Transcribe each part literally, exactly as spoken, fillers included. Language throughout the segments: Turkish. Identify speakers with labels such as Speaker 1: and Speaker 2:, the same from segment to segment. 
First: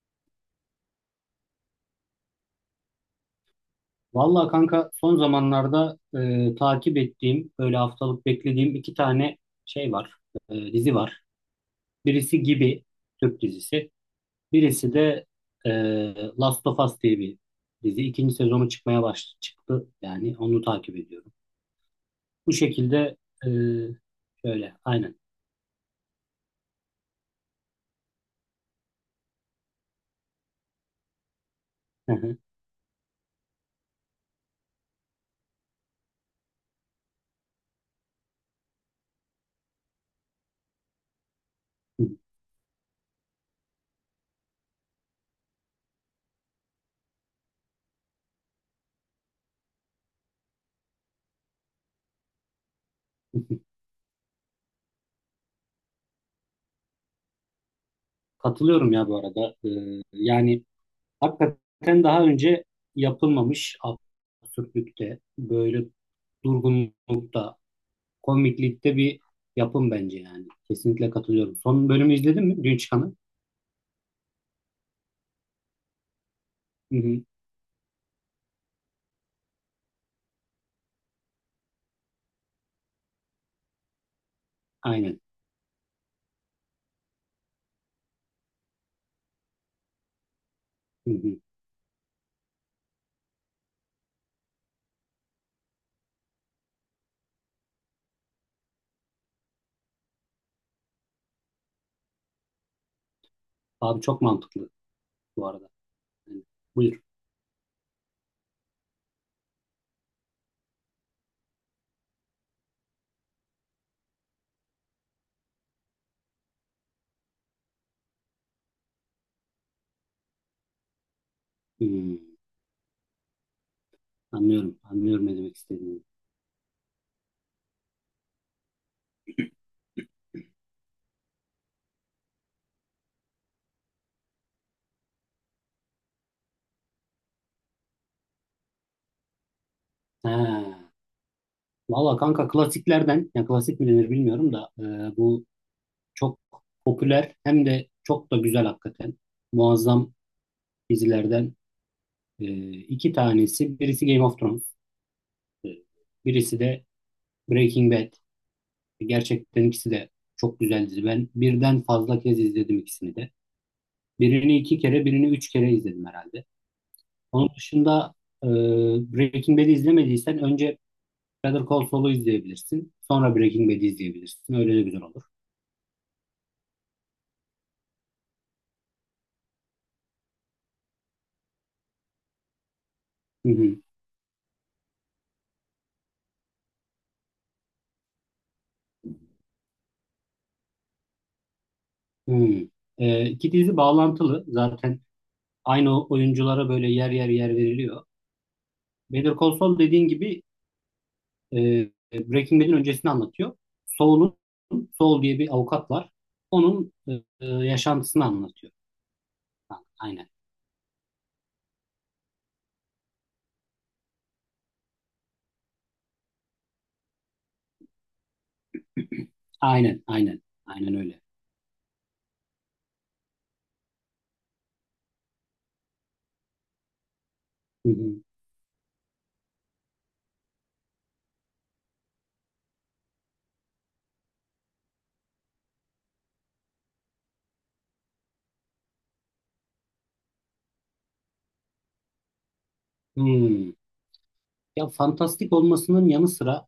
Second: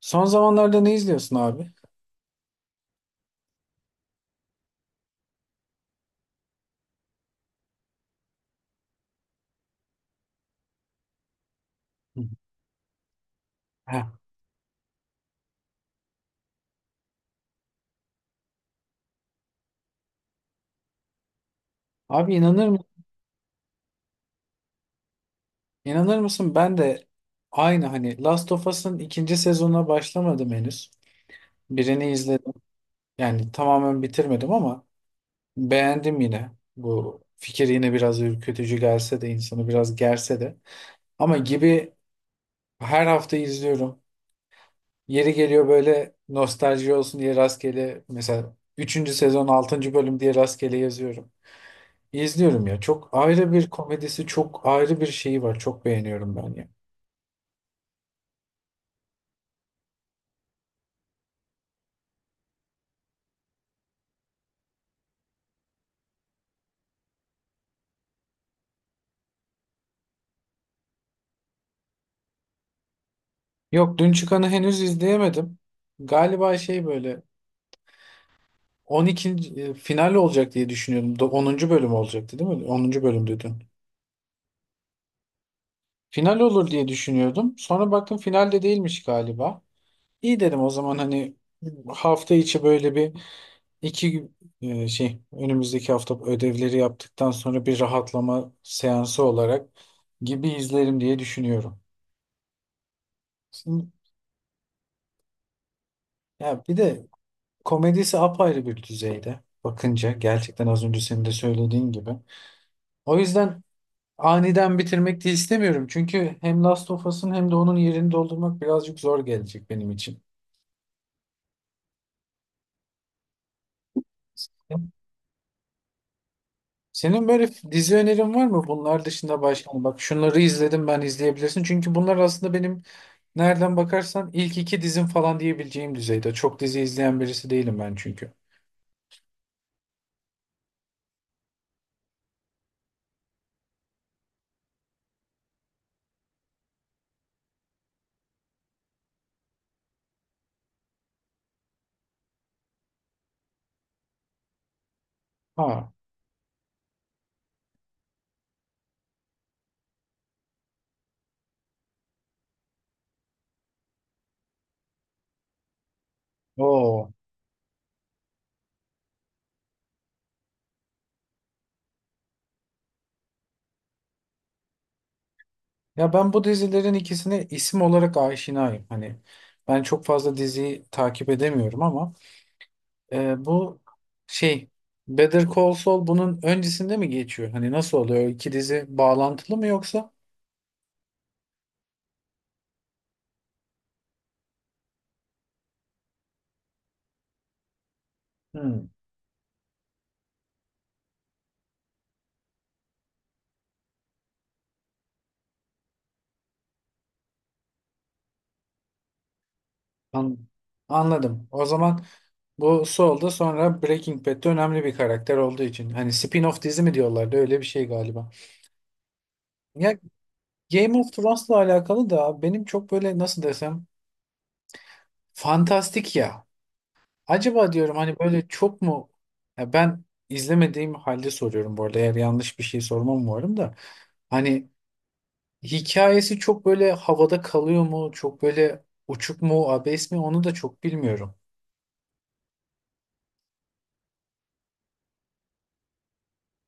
Speaker 1: Son zamanlarda ne izliyorsun abi?
Speaker 2: Vallahi kanka, son zamanlarda e, takip ettiğim böyle haftalık beklediğim iki tane şey var, e, dizi var.
Speaker 1: Hı.
Speaker 2: Birisi Gibi, Türk dizisi.
Speaker 1: Heh.
Speaker 2: Birisi de e, Last of Us diye bir dizi. İkinci sezonu çıkmaya baş çıktı yani onu takip ediyorum.
Speaker 1: Abi
Speaker 2: Bu
Speaker 1: inanır mı?
Speaker 2: şekilde, e, şöyle aynen.
Speaker 1: İnanır mısın? Ben de aynı hani Last of Us'ın ikinci sezonuna başlamadım henüz. Birini izledim. Yani tamamen bitirmedim ama beğendim yine. Bu fikir yine biraz ürkütücü gelse de insanı biraz gerse de. Ama gibi her hafta izliyorum. Yeri geliyor böyle nostalji olsun diye rastgele mesela üçüncü sezon altıncı bölüm diye rastgele yazıyorum. İzliyorum ya. Çok ayrı bir komedisi, çok ayrı bir şeyi var. Çok beğeniyorum ben ya.
Speaker 2: Katılıyorum ya bu arada. E, yani hakikaten daha önce yapılmamış absürtlükte, böyle durgunlukta, komiklikte bir yapım bence yani. Kesinlikle katılıyorum. Son bölümü izledin mi? Dün çıkanı.
Speaker 1: Yok, dün çıkanı henüz izleyemedim. Galiba şey
Speaker 2: Hı
Speaker 1: böyle
Speaker 2: hı.
Speaker 1: on ikinci e, final olacak diye düşünüyordum. Do- onuncu bölüm olacaktı değil mi? onuncu bölümdü dün.
Speaker 2: Aynen.
Speaker 1: Final olur diye düşünüyordum. Sonra baktım finalde değilmiş galiba. İyi dedim o zaman
Speaker 2: Hı
Speaker 1: hani
Speaker 2: hı.
Speaker 1: hafta içi böyle bir İki gün e, şey önümüzdeki hafta ödevleri yaptıktan sonra bir rahatlama seansı olarak gibi izlerim diye düşünüyorum. Şimdi,
Speaker 2: Abi çok mantıklı bu arada. Yani,
Speaker 1: ya bir
Speaker 2: buyur.
Speaker 1: de komedisi apayrı bir düzeyde bakınca gerçekten az önce senin de söylediğin gibi. O yüzden aniden bitirmek de istemiyorum. Çünkü hem Last of Us'ın hem de onun yerini doldurmak birazcık zor gelecek benim için.
Speaker 2: Hmm. Anlıyorum. Anlıyorum ne demek istediğini.
Speaker 1: Senin böyle dizi önerin var mı? Bunlar dışında başka hani bak şunları izledim ben izleyebilirsin. Çünkü bunlar aslında benim nereden bakarsan ilk iki dizim falan diyebileceğim düzeyde. Çok dizi izleyen birisi değilim ben çünkü.
Speaker 2: Ha. Valla kanka, klasiklerden, ya klasik mi denir bilmiyorum da, e, bu çok popüler, hem de çok da güzel hakikaten. Muazzam dizilerden e, iki tanesi. Birisi Game of Thrones. e,
Speaker 1: Ha,
Speaker 2: Birisi de Breaking Bad. Gerçekten ikisi de çok güzel dizi. Ben birden fazla kez izledim ikisini de. Birini iki kere, birini üç kere izledim herhalde.
Speaker 1: o.
Speaker 2: Onun dışında, e, Breaking Bad'i izlemediysen önce Better Call Saul'u izleyebilirsin. Sonra Breaking Bad'i izleyebilirsin. Öyle de güzel olur.
Speaker 1: Ya ben bu dizilerin ikisine isim olarak aşinayım. Hani ben çok fazla diziyi takip edemiyorum ama e,
Speaker 2: Hı hı.
Speaker 1: bu şey Better Call Saul bunun öncesinde mi geçiyor? Hani nasıl oluyor? O İki dizi bağlantılı mı yoksa?
Speaker 2: Hı. E, iki dizi bağlantılı. Zaten aynı oyunculara böyle yer yer yer veriliyor.
Speaker 1: Hmm,
Speaker 2: Better Call Saul, dediğin gibi, e, Breaking Bad'in öncesini anlatıyor. Saul'un Saul diye bir avukat var. Onun e, e, yaşantısını anlatıyor. Ha, aynen.
Speaker 1: an- anladım. O zaman bu Saul da sonra Breaking Bad'de önemli bir karakter olduğu için. Hani spin-off dizi mi diyorlardı öyle bir şey galiba. Ya
Speaker 2: Aynen, aynen. Aynen
Speaker 1: Game of
Speaker 2: öyle.
Speaker 1: Thrones'la alakalı da benim çok böyle nasıl desem fantastik ya. Acaba
Speaker 2: Hı
Speaker 1: diyorum
Speaker 2: hı.
Speaker 1: hani böyle çok mu ya ben izlemediğim halde soruyorum bu arada eğer yanlış bir şey sormam umarım da. Hani hikayesi çok böyle havada kalıyor mu? Çok böyle uçuk mu, abes mi? Onu da çok bilmiyorum.
Speaker 2: Hmm. Ya, fantastik olmasının yanı sıra,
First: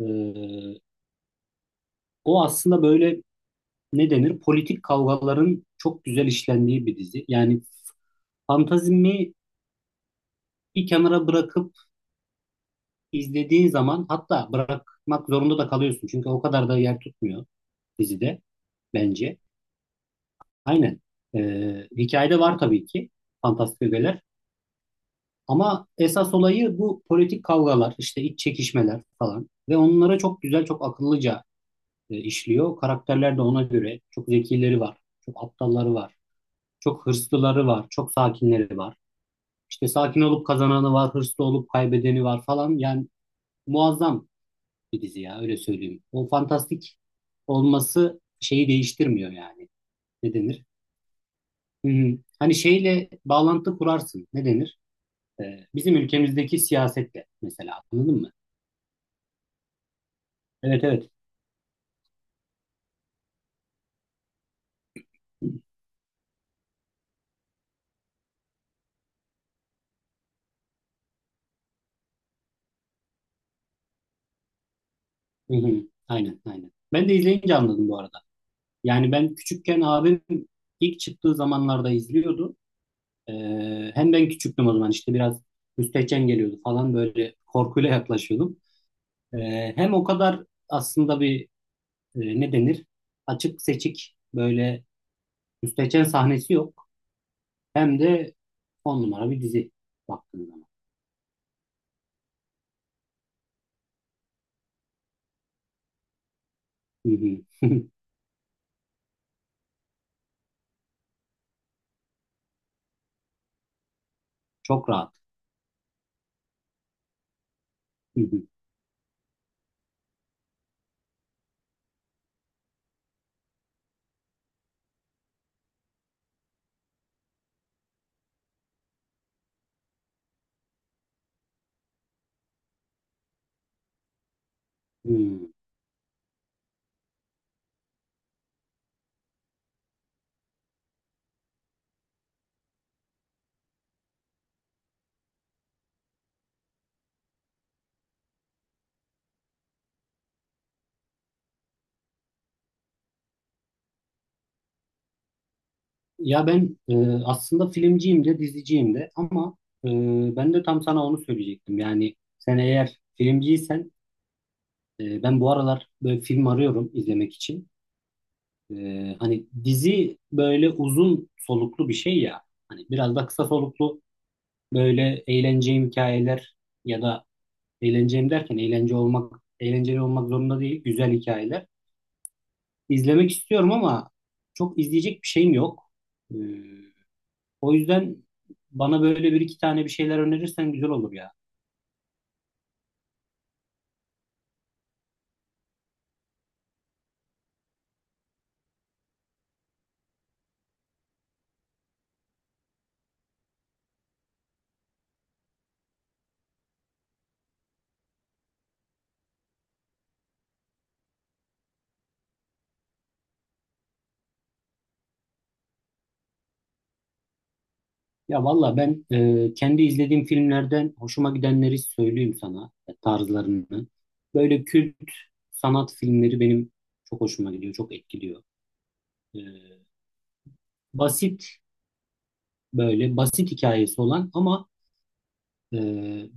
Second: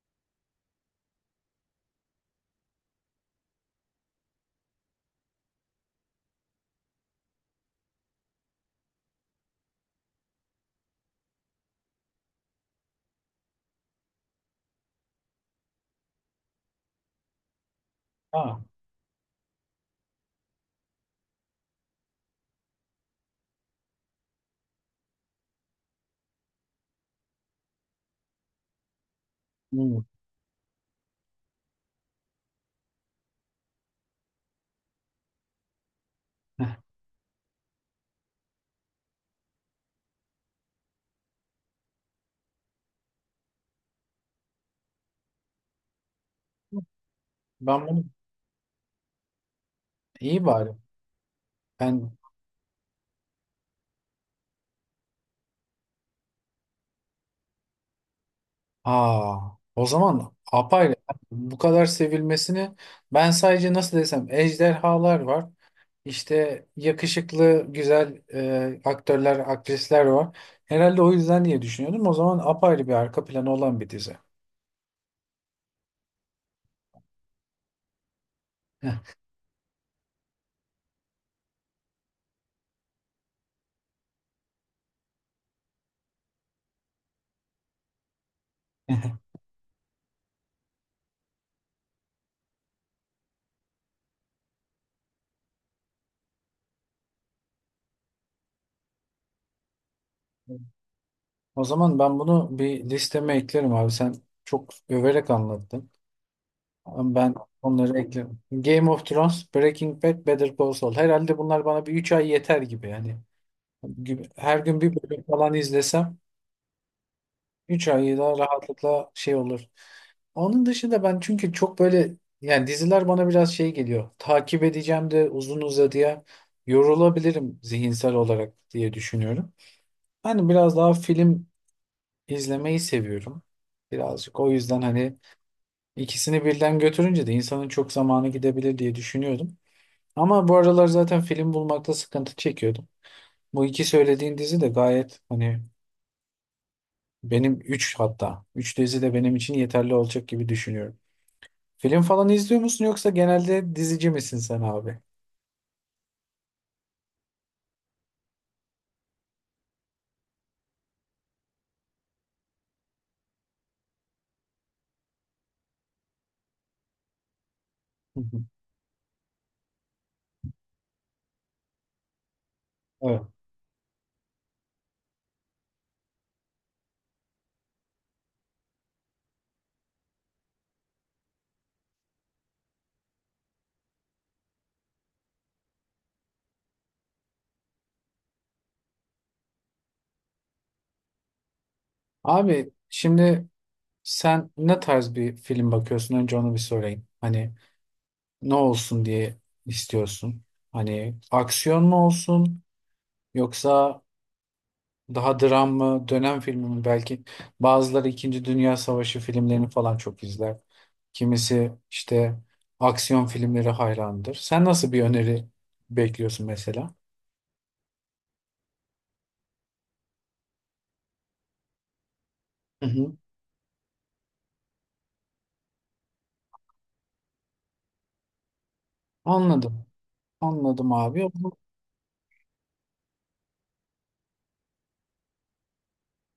Speaker 2: e, o aslında böyle, ne denir? Politik kavgaların çok güzel işlendiği bir dizi. Yani fantazimi bir kenara bırakıp izlediğin zaman, hatta bırakmak zorunda da kalıyorsun. Çünkü o kadar da yer tutmuyor dizide
Speaker 1: Ha.
Speaker 2: bence. Aynen. E, hikayede var tabii ki fantastik ögeler. Ama esas olayı bu politik kavgalar, işte iç çekişmeler falan. Ve
Speaker 1: Hmm.
Speaker 2: onlara çok güzel, çok akıllıca e, işliyor. Karakterler de ona göre çok zekileri var, çok aptalları var,
Speaker 1: Heh.
Speaker 2: çok hırslıları var, çok sakinleri var. İşte sakin olup kazananı var, hırslı olup kaybedeni var falan. Yani muazzam bir dizi ya, öyle söyleyeyim. O fantastik
Speaker 1: Ben bunu
Speaker 2: olması şeyi değiştirmiyor yani. Ne
Speaker 1: iyi
Speaker 2: denir?
Speaker 1: bari.
Speaker 2: Hı
Speaker 1: Ben.
Speaker 2: hı. Hani şeyle bağlantı kurarsın. Ne denir? Ee, bizim ülkemizdeki siyasetle mesela, anladın mı?
Speaker 1: Aa, o zaman
Speaker 2: Evet
Speaker 1: apayla
Speaker 2: evet.
Speaker 1: bu kadar sevilmesini ben sadece nasıl desem ejderhalar var. İşte yakışıklı güzel e, aktörler, aktrisler var. Herhalde o yüzden diye düşünüyordum. O zaman apayrı bir arka planı olan bir dizi.
Speaker 2: Hı hı. Aynen aynen. Ben de izleyince anladım bu arada. Yani ben küçükken abim ilk çıktığı zamanlarda izliyordu. Ee, hem ben küçüktüm o zaman, işte biraz müstehcen geliyordu falan, böyle korkuyla yaklaşıyordum. Ee, hem o kadar aslında bir e, ne denir, açık seçik böyle müstehcen sahnesi yok. Hem de on numara bir dizi baktığın zaman.
Speaker 1: O zaman ben bunu bir listeme eklerim abi. Sen çok överek anlattın.
Speaker 2: Hı
Speaker 1: Ama ben
Speaker 2: hı.
Speaker 1: onları eklerim. Game of Thrones, Breaking Bad, Better Call Saul. Herhalde bunlar bana bir üç ay yeter gibi yani. gibi- Her gün
Speaker 2: Çok
Speaker 1: bir
Speaker 2: rahat.
Speaker 1: bölüm falan izlesem üç ayı
Speaker 2: Hı
Speaker 1: da
Speaker 2: hı.
Speaker 1: rahatlıkla şey olur. Onun dışında ben çünkü çok böyle yani diziler bana biraz şey geliyor. Takip edeceğim de uzun uzadıya yorulabilirim zihinsel olarak diye düşünüyorum. Hani biraz daha film izlemeyi seviyorum. Birazcık o yüzden hani
Speaker 2: Hı.
Speaker 1: ikisini birden götürünce de insanın çok zamanı gidebilir diye düşünüyordum. Ama bu aralar zaten film bulmakta sıkıntı çekiyordum. Bu iki söylediğin dizi de gayet hani benim üç hatta. Üç dizi de benim için yeterli olacak gibi düşünüyorum. Film falan izliyor musun yoksa genelde dizici misin sen abi?
Speaker 2: Ya ben e, aslında filmciyim de, diziciyim de, ama e, ben de tam sana onu söyleyecektim. Yani sen eğer filmciysen, e, ben bu aralar böyle film arıyorum izlemek için.
Speaker 1: Hı hı.
Speaker 2: E, hani dizi böyle uzun soluklu bir şey ya. Hani biraz
Speaker 1: Evet.
Speaker 2: da kısa soluklu böyle eğleneceğim hikayeler, ya da eğleneceğim derken eğlence olmak eğlenceli olmak zorunda değil, güzel hikayeler izlemek istiyorum ama çok izleyecek bir şeyim yok. E, O yüzden bana böyle bir iki tane bir şeyler önerirsen güzel olur ya.
Speaker 1: Abi şimdi sen ne tarz bir film bakıyorsun? Önce onu bir sorayım. Hani ne olsun diye istiyorsun? Hani aksiyon mu olsun yoksa daha dram mı, dönem filmi mi belki. Bazıları İkinci Dünya Savaşı filmlerini falan çok izler. Kimisi işte aksiyon filmleri hayrandır. Sen nasıl bir öneri bekliyorsun mesela?
Speaker 2: Ya valla ben e, kendi izlediğim filmlerden hoşuma gidenleri söyleyeyim sana,
Speaker 1: Hı
Speaker 2: e,
Speaker 1: hı.
Speaker 2: tarzlarını. Böyle kült sanat filmleri benim çok hoşuma gidiyor, çok etkiliyor. E,
Speaker 1: Anladım. Anladım abi. Bu-
Speaker 2: basit Böyle basit hikayesi olan ama e,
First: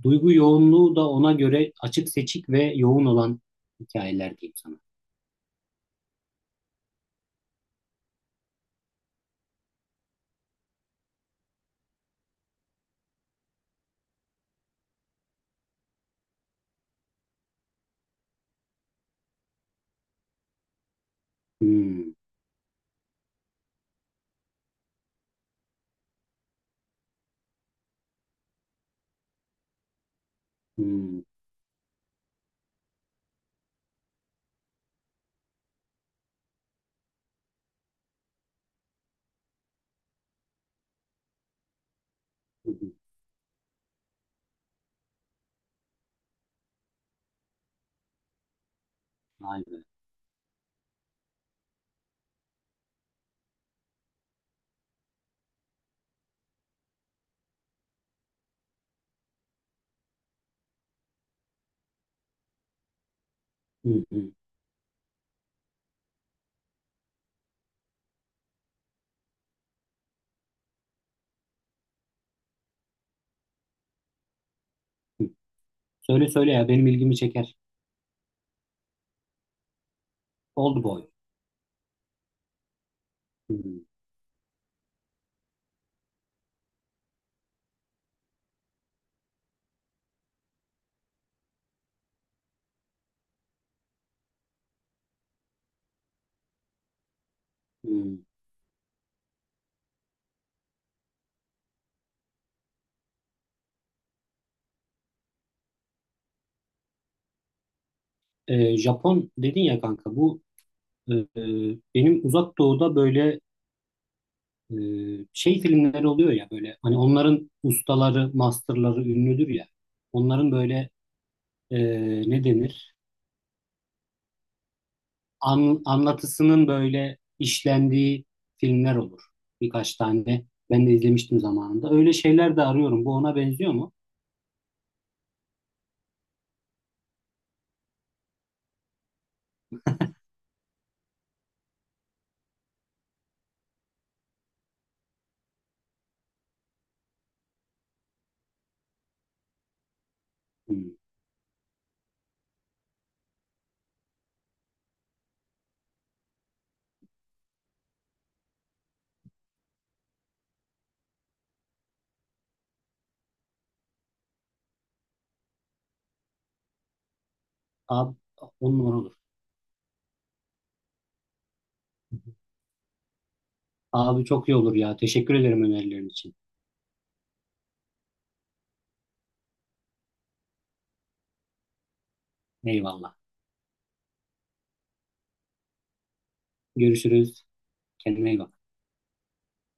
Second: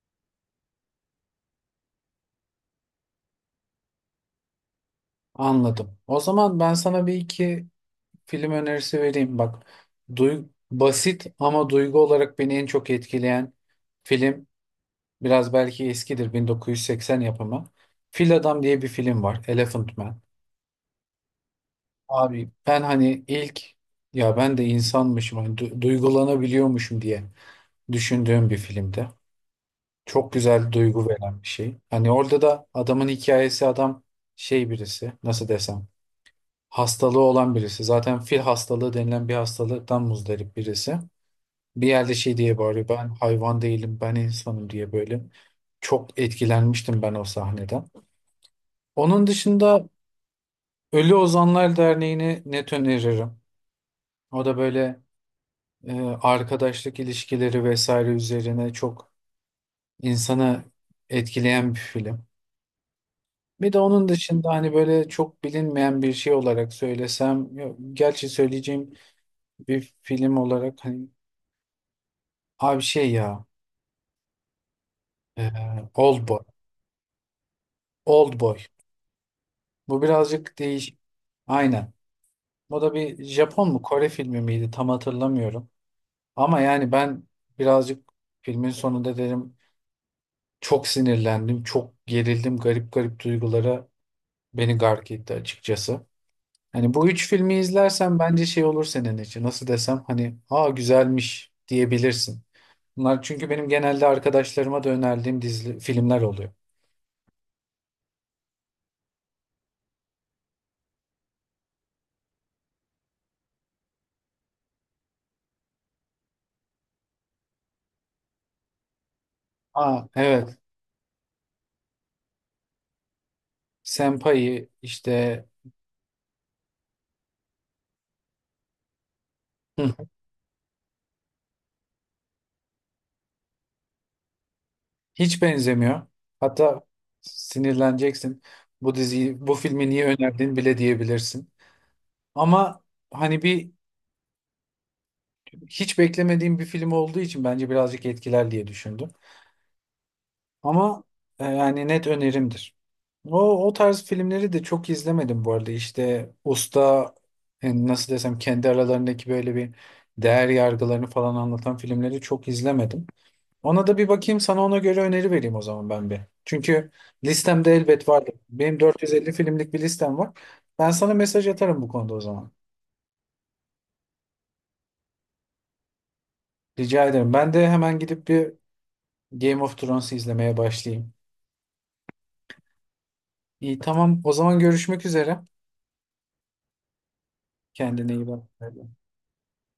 Speaker 2: duygu yoğunluğu da ona göre açık seçik ve yoğun olan hikayeler diyeyim sana.
Speaker 1: Anladım. O zaman ben sana bir iki film önerisi vereyim. Bak, duy- basit ama duygu olarak beni en çok etkileyen film biraz belki eskidir bin dokuz yüz seksen yapımı. Fil Adam diye bir film var. Elephant Man.
Speaker 2: Hmm,
Speaker 1: Abi ben hani ilk ya ben de insanmışım hani du- duygulanabiliyormuşum diye düşündüğüm bir filmde. Çok güzel duygu
Speaker 2: hmm,
Speaker 1: veren bir şey. Hani orada da adamın hikayesi adam şey birisi nasıl desem hastalığı olan birisi. Zaten fil hastalığı denilen bir hastalıktan muzdarip birisi. Bir yerde şey diye
Speaker 2: hı
Speaker 1: bağırıyor
Speaker 2: hı,
Speaker 1: ben hayvan değilim ben insanım diye böyle. Çok etkilenmiştim ben o sahneden. Onun
Speaker 2: vay be.
Speaker 1: dışında Ölü Ozanlar Derneği'ni net öneririm. O da böyle e, arkadaşlık ilişkileri vesaire üzerine çok insanı etkileyen bir film. Bir de
Speaker 2: Hı
Speaker 1: onun
Speaker 2: hı,
Speaker 1: dışında hani böyle çok bilinmeyen bir şey olarak söylesem, ya- gerçi söyleyeceğim bir film olarak hani abi şey ya
Speaker 2: hı.
Speaker 1: e,
Speaker 2: Söyle
Speaker 1: Oldboy.
Speaker 2: söyle ya, benim ilgimi çeker.
Speaker 1: Oldboy. Bu birazcık
Speaker 2: Old
Speaker 1: değişik.
Speaker 2: Boy.
Speaker 1: Aynen. O da bir Japon
Speaker 2: Hmm,
Speaker 1: mu Kore filmi miydi tam hatırlamıyorum. Ama yani ben birazcık filmin sonunda dedim çok sinirlendim, çok gerildim, garip garip duygulara beni gark etti açıkçası. Hani bu üç filmi
Speaker 2: hmm.
Speaker 1: izlersen bence şey olur senin için. Nasıl desem hani aa güzelmiş diyebilirsin. Bunlar çünkü benim genelde arkadaşlarıma da önerdiğim dizi filmler oluyor.
Speaker 2: Ee, Japon dedin ya kanka, bu e, e, benim Uzak Doğu'da böyle e, şey filmleri oluyor ya, böyle hani onların ustaları, masterları ünlüdür ya.
Speaker 1: Aa
Speaker 2: Onların
Speaker 1: evet.
Speaker 2: böyle, e, ne denir?
Speaker 1: Senpai işte
Speaker 2: An- anlatısının böyle işlendiği filmler olur.
Speaker 1: hı,
Speaker 2: Birkaç tane ben de izlemiştim zamanında. Öyle şeyler de arıyorum. Bu ona benziyor mu?
Speaker 1: hiç benzemiyor. Hatta sinirleneceksin. Bu diziyi, bu filmi niye önerdin bile diyebilirsin. Ama hani bir hiç beklemediğim bir film olduğu için bence birazcık etkiler diye düşündüm.
Speaker 2: Hmm.
Speaker 1: Ama e, yani net önerimdir. O, o tarz filmleri de çok izlemedim bu arada. İşte usta yani nasıl desem kendi aralarındaki böyle bir değer yargılarını falan anlatan filmleri çok izlemedim. Ona da bir bakayım sana ona göre öneri vereyim o zaman ben bir. Çünkü listemde elbet
Speaker 2: Abi
Speaker 1: vardı.
Speaker 2: on
Speaker 1: Benim
Speaker 2: numara olur.
Speaker 1: dört yüz elli filmlik bir listem var. Ben sana mesaj atarım bu konuda o zaman.
Speaker 2: Abi çok iyi olur ya. Teşekkür ederim önerilerin için.
Speaker 1: Rica ederim. Ben de hemen gidip bir Game of Thrones'u izlemeye başlayayım.
Speaker 2: Eyvallah.
Speaker 1: İyi tamam o zaman görüşmek üzere.
Speaker 2: Görüşürüz.
Speaker 1: Kendine iyi
Speaker 2: Kendine iyi
Speaker 1: bak.
Speaker 2: bak.